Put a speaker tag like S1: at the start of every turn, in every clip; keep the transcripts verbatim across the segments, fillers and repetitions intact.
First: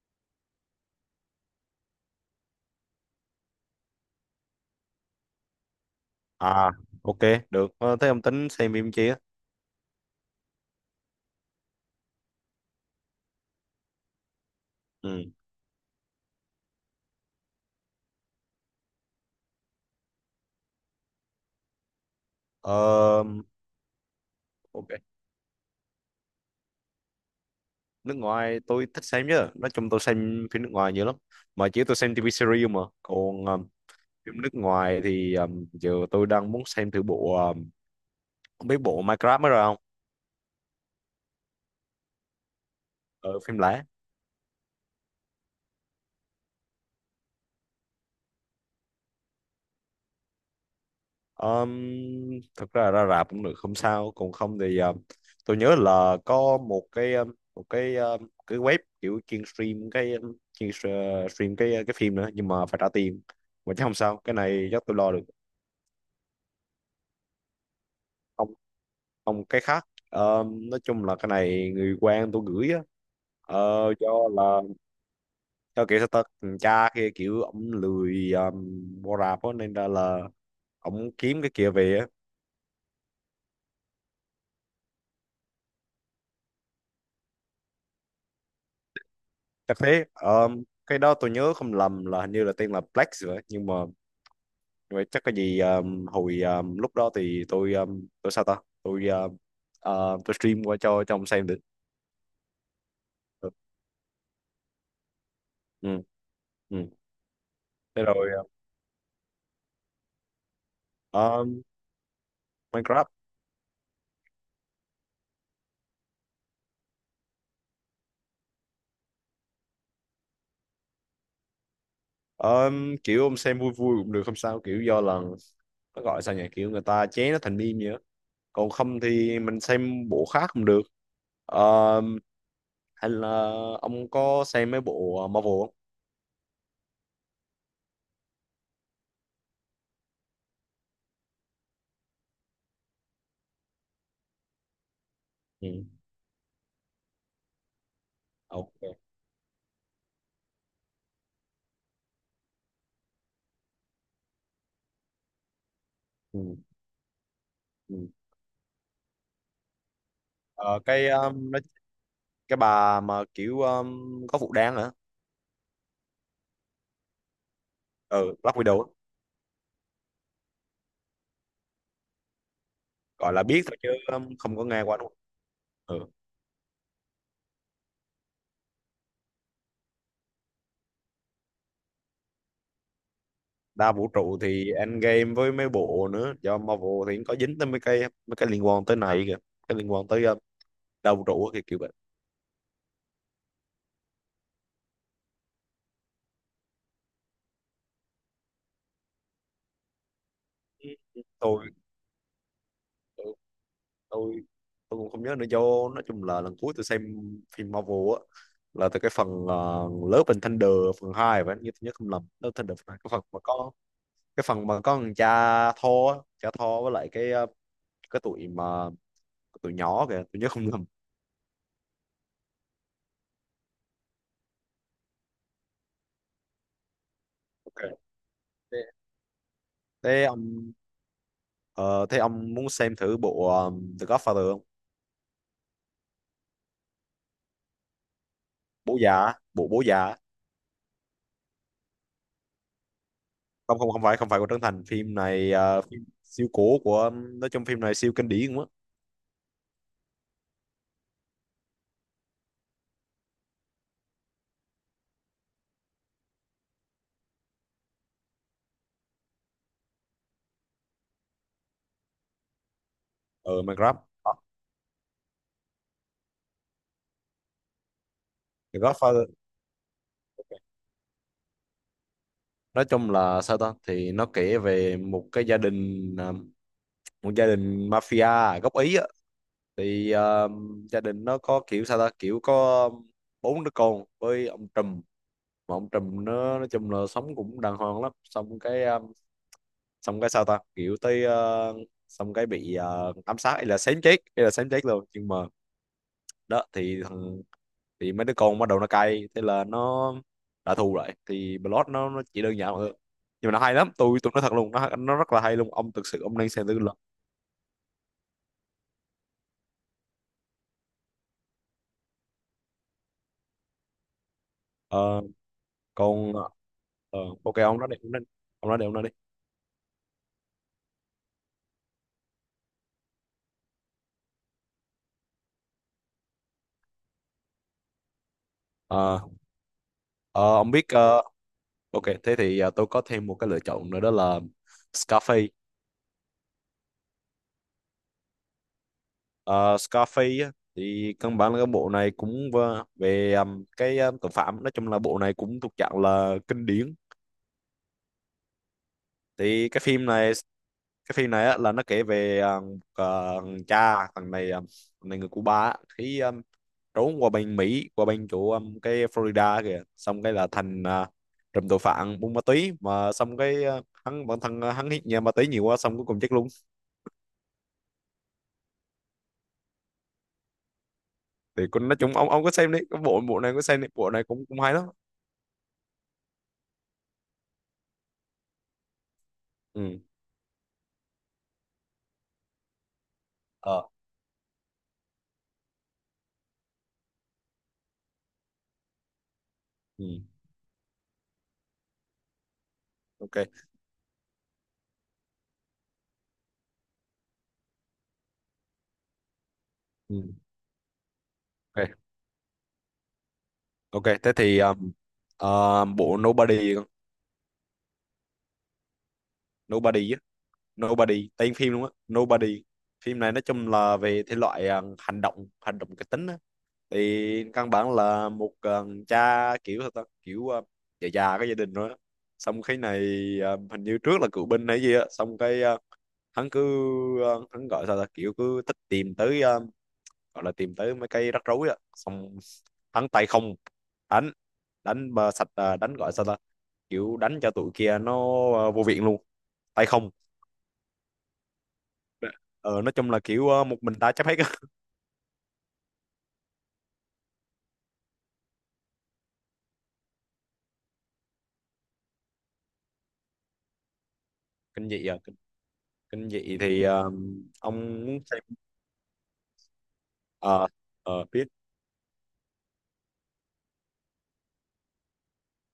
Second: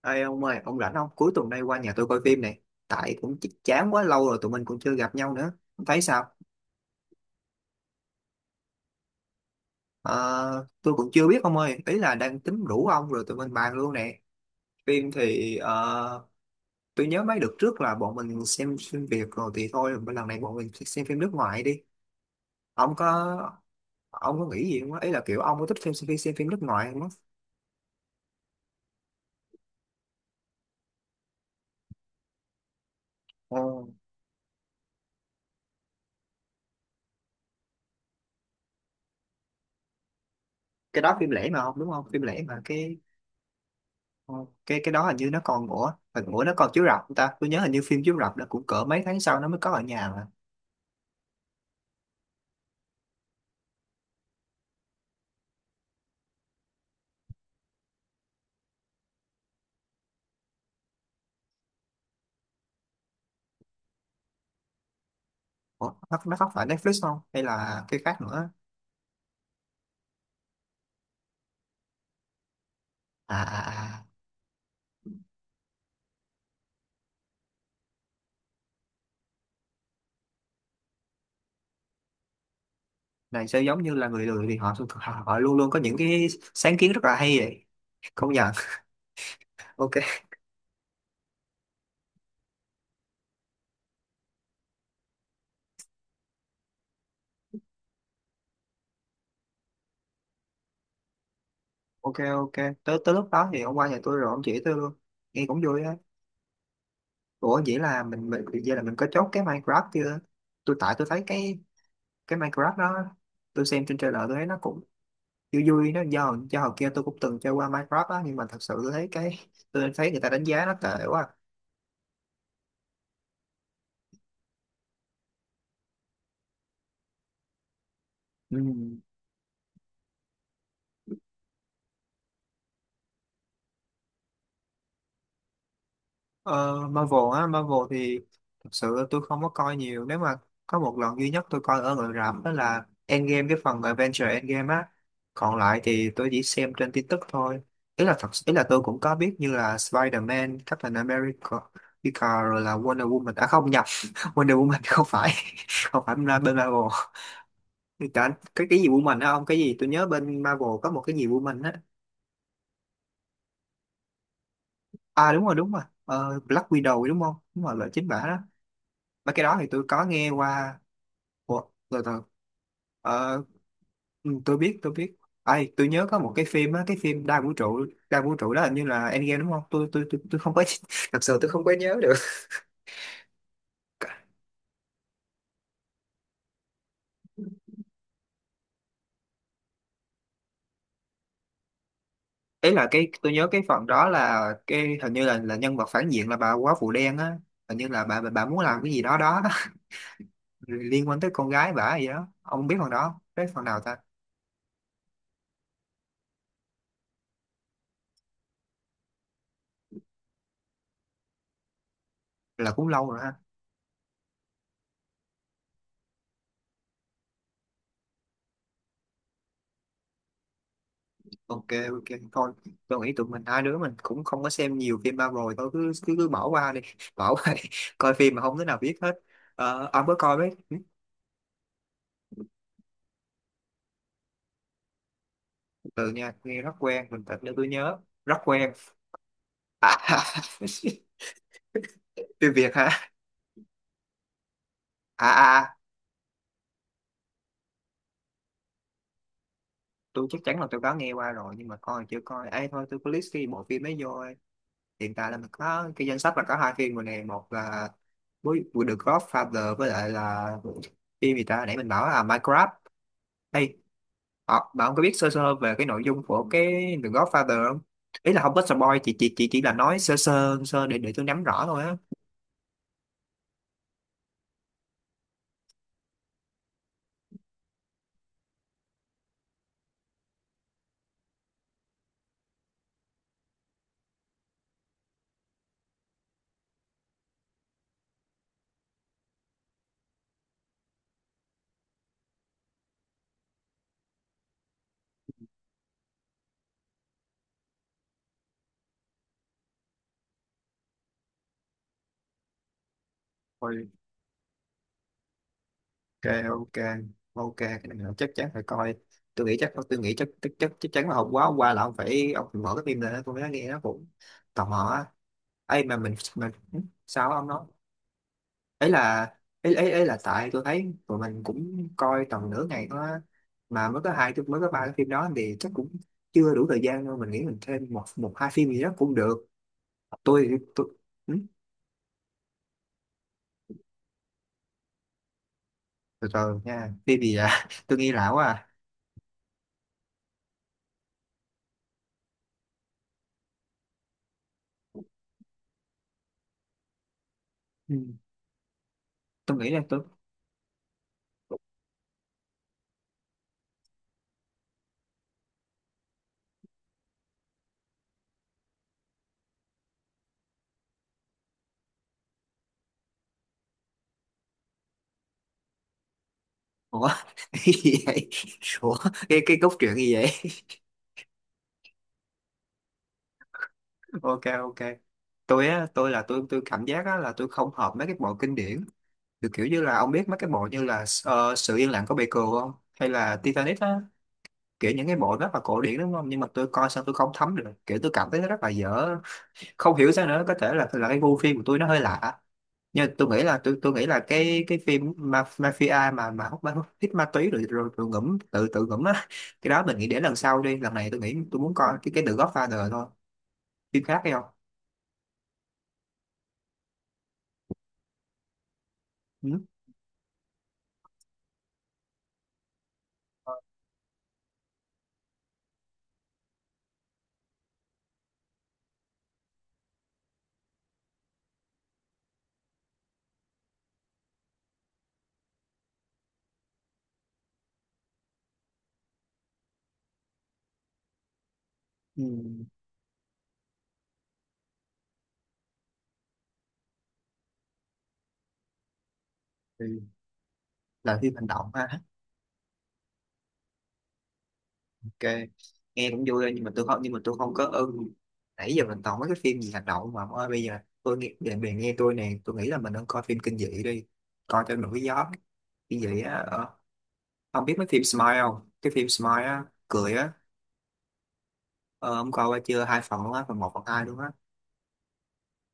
S1: Ê ông ơi, ông rảnh không? Cuối tuần này qua nhà tôi coi phim này. Tại cũng ch- chán quá lâu rồi tụi mình cũng chưa gặp nhau nữa. Ông thấy sao?
S2: À, ok, được. Ờ, thế ông tính xem phim chi á?
S1: Ờ, tôi cũng chưa biết ông ơi. Ý là đang tính rủ ông rồi tụi mình bàn luôn nè. Phim
S2: Ừ.
S1: thì ờ, tôi nhớ mấy đợt trước là bọn mình xem phim Việt rồi thì thôi. Lần này bọn mình xem phim nước ngoài đi. Ông
S2: Ờ,
S1: có ông có nghĩ gì
S2: ok.
S1: không, á? Ý là kiểu ông có thích xem, xem phim nước ngoài không, á?
S2: Nước ngoài tôi thích xem chứ. Nói chung tôi xem phim nước ngoài nhiều lắm. Mà chỉ tôi xem ti vi series mà. Còn ờ,
S1: Ồ,
S2: phim nước ngoài thì ờ, giờ tôi đang muốn xem thử bộ, ờ, không biết bộ Minecraft mới rồi không?
S1: cái đó phim lẻ mà, không đúng không? Phim lẻ mà cái
S2: Ờ, phim lẻ.
S1: Ờ, cái cái đó hình như nó còn, ủa hình ủa nó còn chiếu rạp không ta, tôi nhớ hình như phim chiếu rạp nó cũng cỡ mấy tháng sau nó mới có ở nhà mà.
S2: Um, thật ra ra rạp cũng được, không sao. Còn không thì ờ, tôi nhớ là có một cái ờ, một cái ờ, cái web kiểu chuyên stream cái ờ, chuyên s- ờ, stream cái ờ, cái phim nữa, nhưng mà phải trả tiền mà, chứ không sao, cái này chắc tôi lo được.
S1: ủa nó, nó không phải Netflix không, hay là cái khác nữa?
S2: Không, không, cái khác. Ờ, nói chung là cái này người quen tôi gửi á.
S1: À à
S2: Ờ,
S1: à à.
S2: do là do kiểu sao ta, thằng cha kia kiểu ổng lười um, mua rạp á, nên ra là ổng kiếm cái kia về á.
S1: Này sẽ giống như là người lười thì họ, họ họ luôn luôn có những cái sáng kiến rất là hay vậy, công nhận.
S2: Thật thế,
S1: Ok
S2: um, cái đó tôi nhớ không lầm là hình như là tên là Black rồi ấy. Nhưng mà nhưng mà chắc cái gì um, hồi um, lúc đó thì tôi um, tôi sao ta tôi um, ờ, tôi stream qua cho cho ông xem được.
S1: ok ok, tới tới lúc đó
S2: Ừ,
S1: thì ông qua nhà tôi rồi ông chỉ tôi luôn, nghe cũng vui á.
S2: ừ, ừ.
S1: ủa vậy là
S2: Thế
S1: mình
S2: rồi.
S1: mình vậy là mình có chốt cái Minecraft chưa? Tôi tại tôi thấy cái
S2: um,
S1: cái Minecraft đó,
S2: Minecraft.
S1: tôi xem trên trailer tôi thấy nó cũng vui vui. Nó do do hồi kia tôi cũng từng chơi qua Minecraft á, nhưng mà thật sự tôi thấy cái tôi thấy người ta đánh giá nó tệ quá.
S2: um, kiểu ông xem vui vui cũng được không sao, kiểu do là nó gọi sao nhỉ, kiểu người ta chế nó thành meme vậy á.
S1: Ừ.
S2: Còn không thì mình xem bộ khác cũng được. um, hay là ông có xem mấy bộ Marvel không?
S1: ờ, Marvel á, Marvel thì thật sự tôi không có coi nhiều. Nếu mà có một lần duy nhất tôi coi ở ngoài rạp đó là Endgame, cái phần Avengers Endgame á, còn
S2: Ừ.
S1: lại thì tôi chỉ xem trên tin tức thôi. Ý là thật ý là
S2: Ok.
S1: tôi cũng có biết như là Spider-Man, Captain America America, rồi là Wonder Woman, à không nhập Wonder Woman không phải không phải bên
S2: Ừ.
S1: Marvel.
S2: Ừ.
S1: Cả cái cái gì Woman á, ông cái gì tôi nhớ bên Marvel
S2: Ờ,
S1: có một
S2: cái
S1: cái gì
S2: um, nó,
S1: Woman á.
S2: cái bà mà kiểu, um, có vụ đáng hả?
S1: À đúng rồi đúng rồi. Ờ, Black Widow đúng không, đúng rồi là chính bả
S2: Ừ,
S1: đó,
S2: Black Widow á.
S1: và cái đó thì tôi có nghe qua. Ủa, từ từ.
S2: Gọi
S1: Ờ,
S2: là biết thôi chứ
S1: ừ,
S2: um, không
S1: tôi
S2: có
S1: biết
S2: nghe
S1: tôi
S2: qua đâu.
S1: biết ai tôi
S2: Ừ.
S1: nhớ có một cái phim á, cái phim đa vũ trụ, đa vũ trụ đó hình như là Endgame đúng không. Tôi tôi tôi, tôi không có thật sự tôi không có nhớ được.
S2: Đa vũ trụ thì Endgame với mấy bộ nữa, do Marvel thì cũng có dính tới mấy cái mấy cái liên quan tới này kìa, cái liên quan tới um, đa vũ trụ thì kiểu vậy.
S1: Ấy là cái tôi nhớ cái phần đó là cái hình như là là nhân vật phản diện là bà quá phụ đen á, hình như là bà bà, bà muốn làm cái gì đó đó
S2: Ừ.
S1: liên quan tới con
S2: Tôi
S1: gái bả gì đó. Ông biết phần đó không?
S2: tôi
S1: Biết phần nào ta?
S2: tôi tôi cũng không nhớ nữa, do nói chung là lần cuối tôi xem phim Marvel á là từ cái phần uh, Love and Thunder phần hai vậy, nếu tôi nhớ không lầm. Love and
S1: Là
S2: Thunder phần
S1: cũng
S2: hai, cái
S1: lâu rồi
S2: phần
S1: ha.
S2: mà có cái phần mà có thằng cha thô, á, cha thô với lại cái ờ, cái tụi mà cái tụi nhỏ kìa, tôi nhớ không nhầm.
S1: Ok, ok thôi, tôi nghĩ tụi mình hai đứa mình cũng không có xem nhiều phim Marvel, thôi cứ cứ, cứ bỏ qua đi bỏ qua đi.
S2: Ok.
S1: Coi phim mà không đứa nào
S2: Thế
S1: biết hết. Ờ, ông có
S2: thế
S1: coi mấy
S2: ông ờ, thế ông muốn xem thử bộ um, The Godfather không?
S1: từ nha nghe rất quen, mình thật để tôi nhớ, rất quen.
S2: Bố già á, bộ bố già á.
S1: À, phim Việt hả?
S2: Không, không, không phải không phải của Trấn Thành. Phim này
S1: À, à à,
S2: ờ, phim siêu cổ, của nói chung phim này siêu kinh điển quá.
S1: tôi chắc chắn là tôi có nghe qua rồi nhưng mà coi chưa coi ấy, thôi tôi có list cái bộ phim ấy vô ấy. Hiện tại là mình có cái danh sách là có hai phim rồi nè, một là với với The Godfather, với lại là phim gì ta nãy mình bảo là Minecraft.
S2: Ở ừ mà.
S1: Ê, họ bạn không có biết sơ sơ về cái nội dung của cái The Godfather không? Ý là không có
S2: The
S1: spoil, chị
S2: Godfather
S1: chị chị chỉ là nói sơ sơ sơ để để tôi nắm rõ thôi á.
S2: nói chung là sao ta, thì nó kể về một cái gia đình ờ, một gia đình mafia gốc Ý á. Thì ờ, gia đình nó có kiểu sao ta, kiểu có bốn đứa con với ông Trùm, mà ông Trùm nó nói chung là sống cũng đàng hoàng lắm, xong cái ờ, xong cái sao ta, kiểu tới ờ, xong cái bị ờ, ám sát, hay là xém chết hay là xém chết luôn, nhưng mà đó thì thằng thì mấy đứa con bắt đầu nó cay, thế là nó trả thù lại, thì Blood nó, nó chỉ đơn giản thôi, nhưng mà nó hay lắm.
S1: Ok
S2: Tôi tôi nói thật luôn, nó nó rất là hay luôn, ông thực sự
S1: ok
S2: ông nên xem thử là.
S1: ok, cái này là chắc chắn phải coi. Tôi nghĩ chắc tôi nghĩ chắc chắc chắc chắc chắn là hôm qua hôm qua là ông phải ông phải mở cái phim lên tôi mới nghe, nó cũng tò mò á.
S2: Ờ,
S1: Ấy mà mình
S2: còn ờ,
S1: mình
S2: ờ,
S1: sao ông
S2: ok
S1: nói.
S2: ông nói đi, ông nói, đi, ông nói đi,
S1: Ấy
S2: ông nói đi.
S1: là ấy, ấy, ấy là tại tôi thấy tụi mình cũng coi tầm nửa ngày thôi á. Mà mới có hai mới có ba cái phim đó thì chắc cũng chưa đủ thời gian đâu, mình nghĩ mình thêm một một hai phim gì đó cũng
S2: Ờ,
S1: được.
S2: Ờ,
S1: tôi
S2: ông
S1: tôi
S2: biết, ờ,
S1: ừ,
S2: ok thế thì, ờ, tôi có thêm một cái lựa chọn nữa đó là Scarface.
S1: từ từ nha, phim gì vậy? Tôi nghĩ lão à.
S2: Ờ, Scarface á, thì căn bản là cái bộ này cũng vơ- về ừm, cái ờ, tội phạm, nói chung là bộ này cũng thuộc dạng là kinh điển.
S1: Ừ, tôi
S2: Thì
S1: nghĩ là
S2: cái
S1: tôi.
S2: phim này cái phim này á, là nó kể về ờ, một, ờ, thằng cha thằng này ờ, thằng này người Cuba á, khi ừm, trốn qua bên Mỹ, qua bên chỗ ừm, cái Florida kìa, xong cái là thành ờ, trùm tội phạm buôn ma túy mà. Xong cái ờ, hắn bản thân, ờ, hắn hít nhà ma túy nhiều quá, xong cuối cùng chết luôn.
S1: Ủa cái gì vậy? Ủa cái cái cốt truyện gì vậy?
S2: Thì con nói chung, ông ông có xem đấy, cái bộ bộ này có xem đấy, bộ này
S1: Ok
S2: cũng cũng hay lắm.
S1: ok, tôi á tôi là tôi tôi cảm giác á là tôi không hợp mấy cái bộ kinh điển, từ kiểu như là
S2: Ừ.
S1: ông biết mấy cái bộ như là ờ, sự yên lặng của Baker không, hay là Titanic
S2: Ờ.
S1: á, kiểu những cái bộ rất là cổ điển đúng không. Nhưng mà tôi coi sao tôi không thấm được, kiểu tôi cảm thấy nó rất là dở, không hiểu
S2: Ừ.
S1: sao nữa, có thể là là cái gu phim của tôi nó hơi lạ. Nhưng tôi
S2: Ok.
S1: nghĩ là tôi tôi nghĩ là cái cái phim ma, mafia mà mà hút ma hút hít ma túy rồi rồi, rồi ngủm tự tự ngủm á, cái đó mình nghĩ để
S2: Ừ.
S1: lần sau đi, lần này tôi nghĩ tôi muốn coi
S2: Ok,
S1: cái cái The Godfather thôi. Phim
S2: ok,
S1: khác hay
S2: thế
S1: không?
S2: thì um, ờ, bộ Nobody con.
S1: Ừ.
S2: Nobody á. Nobody tên phim luôn á, Nobody. Phim này nói
S1: Ờ,
S2: chung là về thể loại um, hành động, hành động kịch tính á. Thì căn bản là một um, cha kiểu sao ta, kiểu um, già già, có gia đình rồi á. Xong cái này um, hình như trước là cựu binh hay gì á. Xong cái uh, hắn cứ, uh, hắn gọi sao ta, kiểu cứ thích tìm tới, ờ, gọi là tìm tới mấy cái rắc rối á. Xong
S1: Ừ.
S2: thắng tay không, đánh, đánh mà sạch, à, đánh gọi sao ta, kiểu đánh cho tụi kia nó, à, vô viện luôn,
S1: Thì
S2: tay không.
S1: là phim hành động ha.
S2: ờ, nói chung là kiểu, à, một mình ta chấp hết á.
S1: Ok, nghe cũng vui thôi nhưng mà tôi không nhưng mà tôi không có ưng. Nãy giờ mình toàn mấy cái phim gì hành động mà ông ơi, bây giờ tôi nghe bạn bè nghe tôi nè, tôi nghĩ là mình nên coi phim kinh dị đi, coi cho
S2: Kinh
S1: nổi
S2: dị à,
S1: gió.
S2: kinh,
S1: Kinh dị
S2: kinh
S1: á,
S2: dị
S1: ờ,
S2: thì, à,
S1: ông biết mấy phim
S2: ông muốn
S1: Smile
S2: xem.
S1: không, cái phim Smile á, cười á.
S2: Ờ. Ờ, biết.
S1: Ờ, ông coi qua chưa, hai phần luôn á, phần một phần hai luôn á.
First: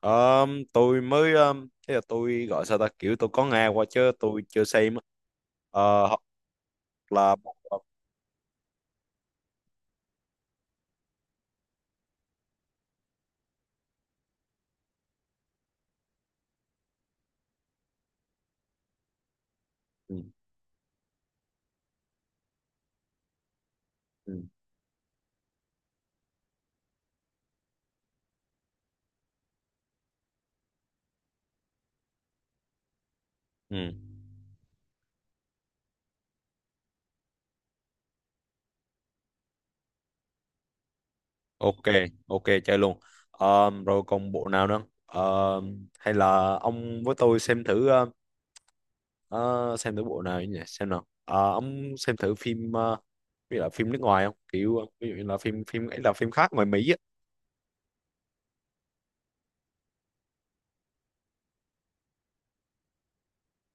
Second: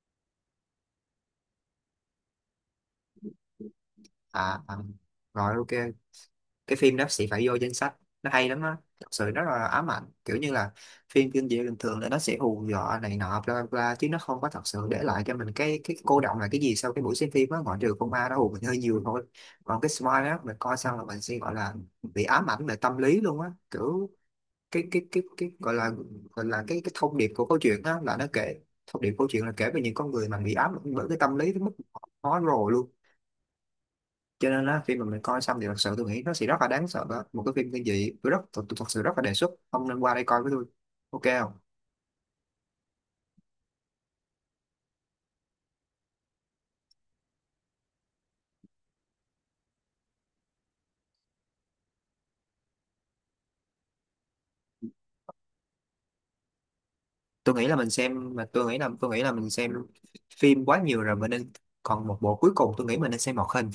S2: Ờ, tôi mới ờ, thế là tôi gọi sao ta, kiểu tôi có nghe qua chứ tôi
S1: À,
S2: chưa
S1: à
S2: xem á.
S1: rồi ok,
S2: Ờ, hoặc
S1: cái phim đó sẽ
S2: là.
S1: phải vô danh sách, nó hay lắm á. Thật sự rất là ám ảnh, kiểu như là phim kinh dị bình thường là nó sẽ hù dọa này nọ bla bla bla, chứ nó không có thật sự để lại cho mình cái cái cô đọng là cái gì sau cái buổi xem phim á, ngoại trừ con ma nó hù mình hơi nhiều thôi. Còn cái
S2: Ừ,
S1: smile á, mình coi xong là mình sẽ gọi là bị ám ảnh về tâm lý luôn á, kiểu
S2: ừ,
S1: cái cái cái cái gọi là gọi là cái cái thông điệp của câu chuyện á là nó kể, thông điệp câu chuyện là kể về những con người mà bị ám ảnh bởi cái tâm lý tới mức họ khó rồi luôn.
S2: ừ.
S1: Cho nên á khi mà mình coi xong thì thật sự tôi nghĩ nó sẽ rất là đáng sợ đó. Một cái phim kinh dị, tôi rất tôi, tôi thật sự rất là đề xuất ông nên qua đây coi với tôi, ok không?
S2: Ok, ok, chơi luôn. Ờm, rồi còn bộ nào nữa? Ờm, hay là ông với tôi xem thử ờ, ờ, xem thử bộ nào nhỉ? Xem nào. Ờ, ông xem thử phim, ờ, ví dụ là phim nước ngoài không? Kiểu ờ, ví dụ như là phim, phim ấy là phim khác ngoài Mỹ á.
S1: Tôi nghĩ là mình xem mà tôi nghĩ là tôi nghĩ là mình xem phim quá nhiều rồi, mình nên còn một bộ cuối cùng tôi nghĩ mình nên xem một hình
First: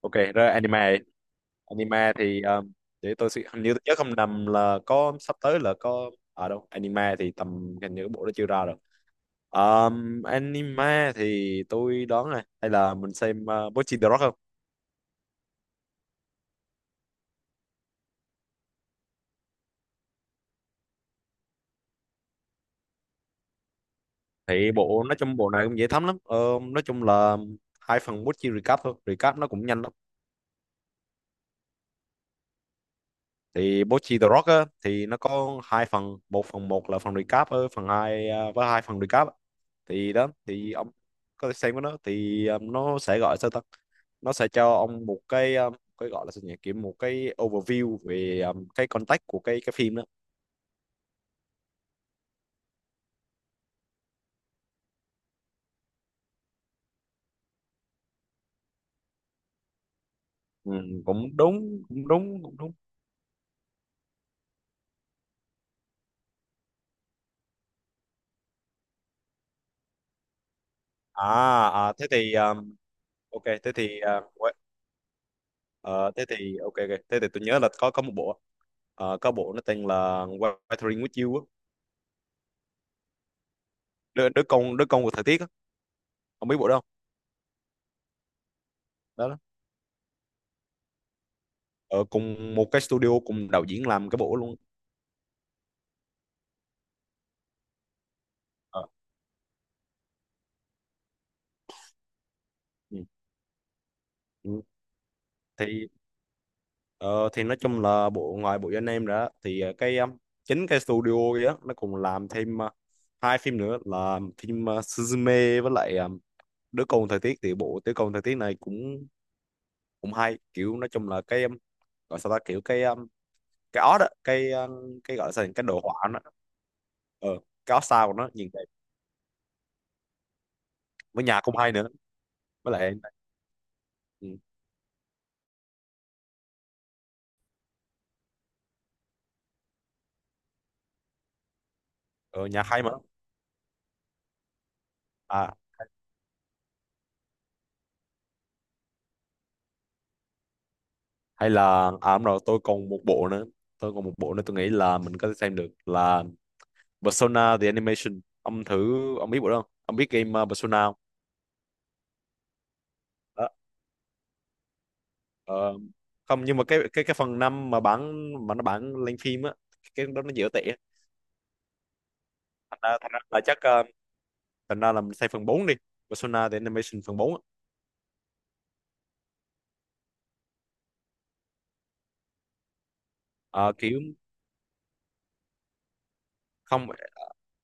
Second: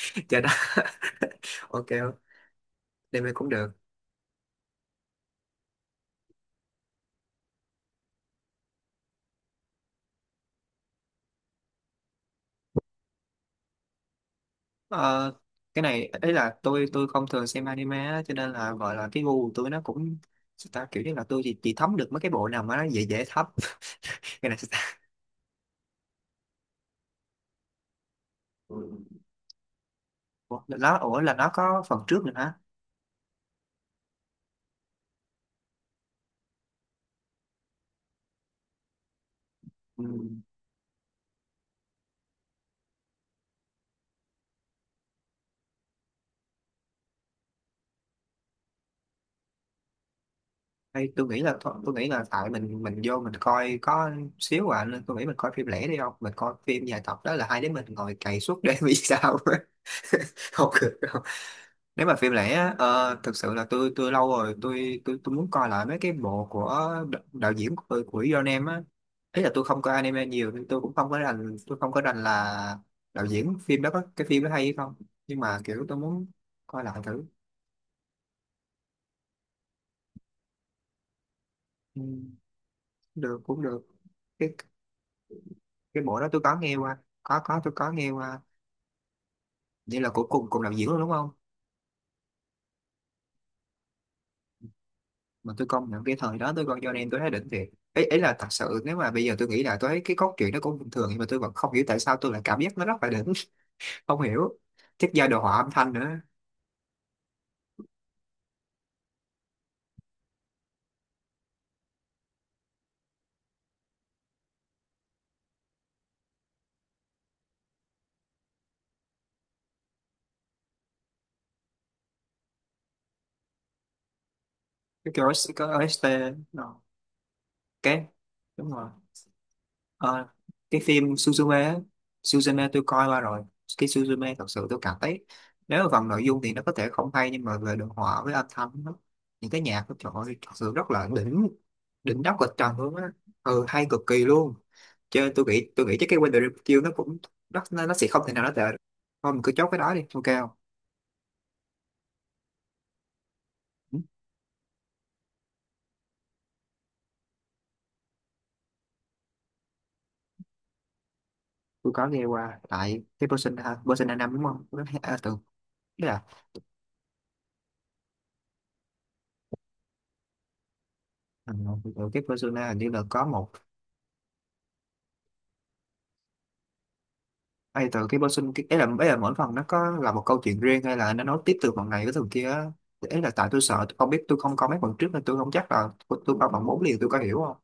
S2: Ok,
S1: cho đó.
S2: rồi anime.
S1: Ok
S2: Anime
S1: không?
S2: thì ờm, để tôi
S1: Anime
S2: sẽ,
S1: cũng
S2: hình
S1: được.
S2: như tôi nhớ không nhầm là có sắp tới là có ở, à, đâu anime thì tầm, hình như cái bộ đó chưa ra rồi. Ờm, anime thì tôi đoán này, hay là mình xem uh, Bocchi the Rock không?
S1: Ờ, cái này ấy là tôi tôi không thường xem anime á, cho nên là gọi là cái gu của tôi nó cũng sao ta, kiểu như là tôi chỉ, chỉ thấm được mấy cái bộ nào mà nó dễ dễ thấm. Cái này sao
S2: Thì
S1: ta?
S2: bộ nói chung bộ này cũng dễ thấm lắm. ờ, nói chung là hai phần Bochi recap thôi, recap nó cũng nhanh lắm.
S1: Ủa, là nó ủa là nó có phần trước nữa hả?
S2: Thì Bochi The Rock á, thì nó có hai phần, một phần một là phần recap, ờ, phần hai, ờ, với hai phần recap á.
S1: Ừ.
S2: Thì đó thì ông có thể xem cái đó, thì ờ, nó sẽ gọi sao ta, nó sẽ cho ông một cái, ờ, cái gọi là sao nhỉ, kiểu một cái overview về, ờ, cái context của cái cái phim đó.
S1: Hay tôi nghĩ là thôi- tôi nghĩ là tại mình mình vô mình coi có xíu à, nên tôi nghĩ mình coi phim lẻ đi, không mình coi phim dài tập đó là hai đứa mình ngồi cày suốt đêm vì sao
S2: Ừ,
S1: không được đâu.
S2: cũng đúng,
S1: Nếu
S2: cũng
S1: mà phim
S2: đúng,
S1: lẻ
S2: cũng đúng.
S1: á, ờ, thực sự là tôi tôi lâu rồi tôi tôi tôi muốn coi lại mấy cái bộ của đ- đạo diễn của của John Em á. Ý là tôi không coi anime nhiều nên tôi cũng không có rành,
S2: à,
S1: tôi không
S2: à
S1: có
S2: thế
S1: rành
S2: thì, ờ,
S1: là đạo
S2: ok
S1: diễn
S2: thế
S1: phim đó
S2: thì,
S1: có
S2: ờ,
S1: cái phim đó hay hay không, nhưng mà kiểu tôi
S2: Ờ, thế
S1: muốn
S2: thì ok,
S1: coi lại
S2: ok, thế
S1: thử.
S2: thì tôi nhớ là có có một bộ, ờ, có bộ nó tên là Weathering with You á.
S1: Ừ, được cũng được.
S2: đứa, đứa
S1: cái
S2: con đứa con của thời tiết á.
S1: cái bộ đó tôi
S2: Không
S1: có
S2: biết bộ đó
S1: nghe
S2: không?
S1: qua, có có tôi có nghe qua.
S2: Đó, đó.
S1: Vậy là cuối cùng cùng đạo diễn luôn đúng không?
S2: Ờ, cùng một cái studio, cùng đạo diễn làm cái bộ luôn.
S1: Mà tôi công nhận cái thời đó tôi coi Johnny tôi thấy đỉnh thiệt, ấy ấy là thật sự
S2: Ờ,
S1: nếu mà bây giờ tôi nghĩ lại tôi thấy cái cốt truyện nó cũng bình thường, nhưng mà tôi vẫn không hiểu tại sao tôi lại cảm giác nó rất
S2: ừ,
S1: là đỉnh. Không hiểu,
S2: ừ.
S1: chắc do đồ họa
S2: thì
S1: âm thanh nữa.
S2: ờ, thì nói chung là bộ ngoài bộ anh em ra thì ờ, cái ờ, chính cái studio kia á, nó cùng làm thêm ờ, hai phim nữa là phim ờ, Suzume với lại ờ, đứa con thời tiết. Thì bộ đứa con thời tiết này cũng cũng hay, kiểu nói chung là cái, ờ, gọi sao ta, kiểu cái cái ót á, cái ờ, cái
S1: Cái
S2: gọi là sao
S1: ô ét tê,
S2: nhỉ? Cái
S1: cái
S2: đồ họa nó,
S1: OST nó-
S2: ờ cái ót
S1: cái
S2: sao của nó nhìn đẹp,
S1: đúng rồi. Ờ, cái phim
S2: với nhà
S1: Suzume
S2: cũng hay
S1: á,
S2: nữa,
S1: Suzume
S2: với
S1: tôi
S2: lại
S1: coi qua rồi. Cái Suzume
S2: ừ,
S1: thật sự tôi cảm thấy nếu mà phần nội dung thì nó có thể không hay, nhưng mà về đồ họa với âm thanh nó, những cái nhạc của trời ơi, thật sự rất là đỉnh, đỉnh đáp
S2: ờ,
S1: kịch
S2: nhà
S1: trần
S2: hay mà.
S1: luôn á. Ừ, hay cực kỳ luôn. Chứ tôi
S2: À,
S1: nghĩ tôi nghĩ chắc cái Wonder Review nó cũng nó, nó sẽ không thể nào nó tệ được. Thôi mình cứ chốt cái đó đi, ok không?
S2: hay là à, đúng rồi, tôi còn một bộ nữa, tôi
S1: Ừ,
S2: còn một bộ nữa tôi nghĩ là mình có thể xem được là Persona the Animation. Ông thử ông biết bộ đó không? Ông biết game, ờ, Persona không?
S1: tôi có nghe qua tại cái
S2: Đó.
S1: Persona, Persona năm đúng không. Nó à, từ
S2: ờ,
S1: tức là
S2: không, nhưng mà cái cái cái phần năm, mà bản mà nó bản lên phim á, cái đó nó dở tệ á.
S1: ừ, từ cái Persona hình
S2: Thành
S1: như
S2: ra
S1: là
S2: thành ra
S1: có
S2: là
S1: một
S2: chắc ờ, thành ra là mình xem phần bốn đi. Persona the Animation phần bốn á.
S1: ai từ cái person cái ấy là ấy là mỗi phần nó có là một câu chuyện riêng, hay là nó nói tiếp từ phần này tới phần kia á. Ấy là tại tôi
S2: Ờ,
S1: sợ tôi
S2: kiểu
S1: không biết tôi không coi mấy phần trước nên tôi không chắc là tôi, tôi bao phần bốn
S2: không.
S1: liền tôi có hiểu không.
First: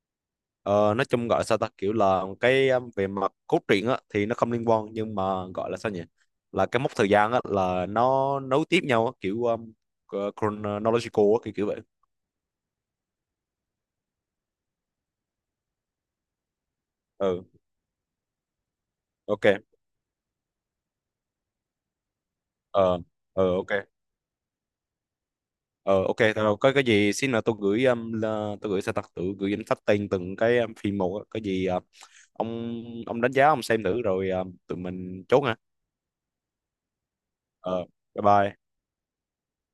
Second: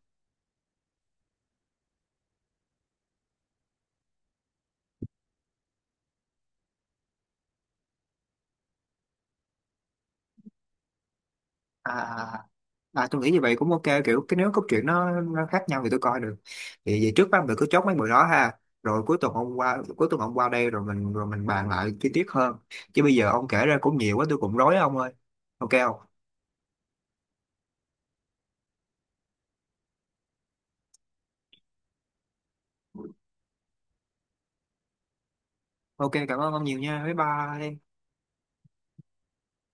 S2: Ờ, nói chung gọi sao ta, kiểu là cái, um, về mặt cốt truyện á thì nó không liên quan, nhưng mà gọi là sao nhỉ, là cái mốc thời gian á là nó nối tiếp nhau á, kiểu um, uh, chronological á, kiểu kiểu vậy.
S1: À à, tôi nghĩ như vậy cũng ok, kiểu cái nếu câu chuyện nó, nó khác nhau thì tôi coi được. Vậy, vậy trước ba
S2: Ừ.
S1: mình cứ chốt mấy bữa đó ha, rồi cuối tuần
S2: Ok.
S1: hôm qua cuối tuần hôm qua đây rồi mình rồi mình bàn lại chi tiết hơn.
S2: Ờ.
S1: Chứ bây giờ ông
S2: Ờ.
S1: kể
S2: Ok.
S1: ra cũng nhiều quá tôi cũng rối ông ơi, ok không?
S2: Ờ. Ok thôi, đâu, có cái gì xin là tôi gửi um, là, tôi gửi sao ta, tự gửi danh sách tên từng cái, um, phim một á. Cái gì uh, ông ông đánh giá, ông xem thử rồi, um, tụi mình chốt nha.
S1: Ok, cảm ơn ông nhiều nha, bye
S2: Ờ.
S1: bye.
S2: Bye bye.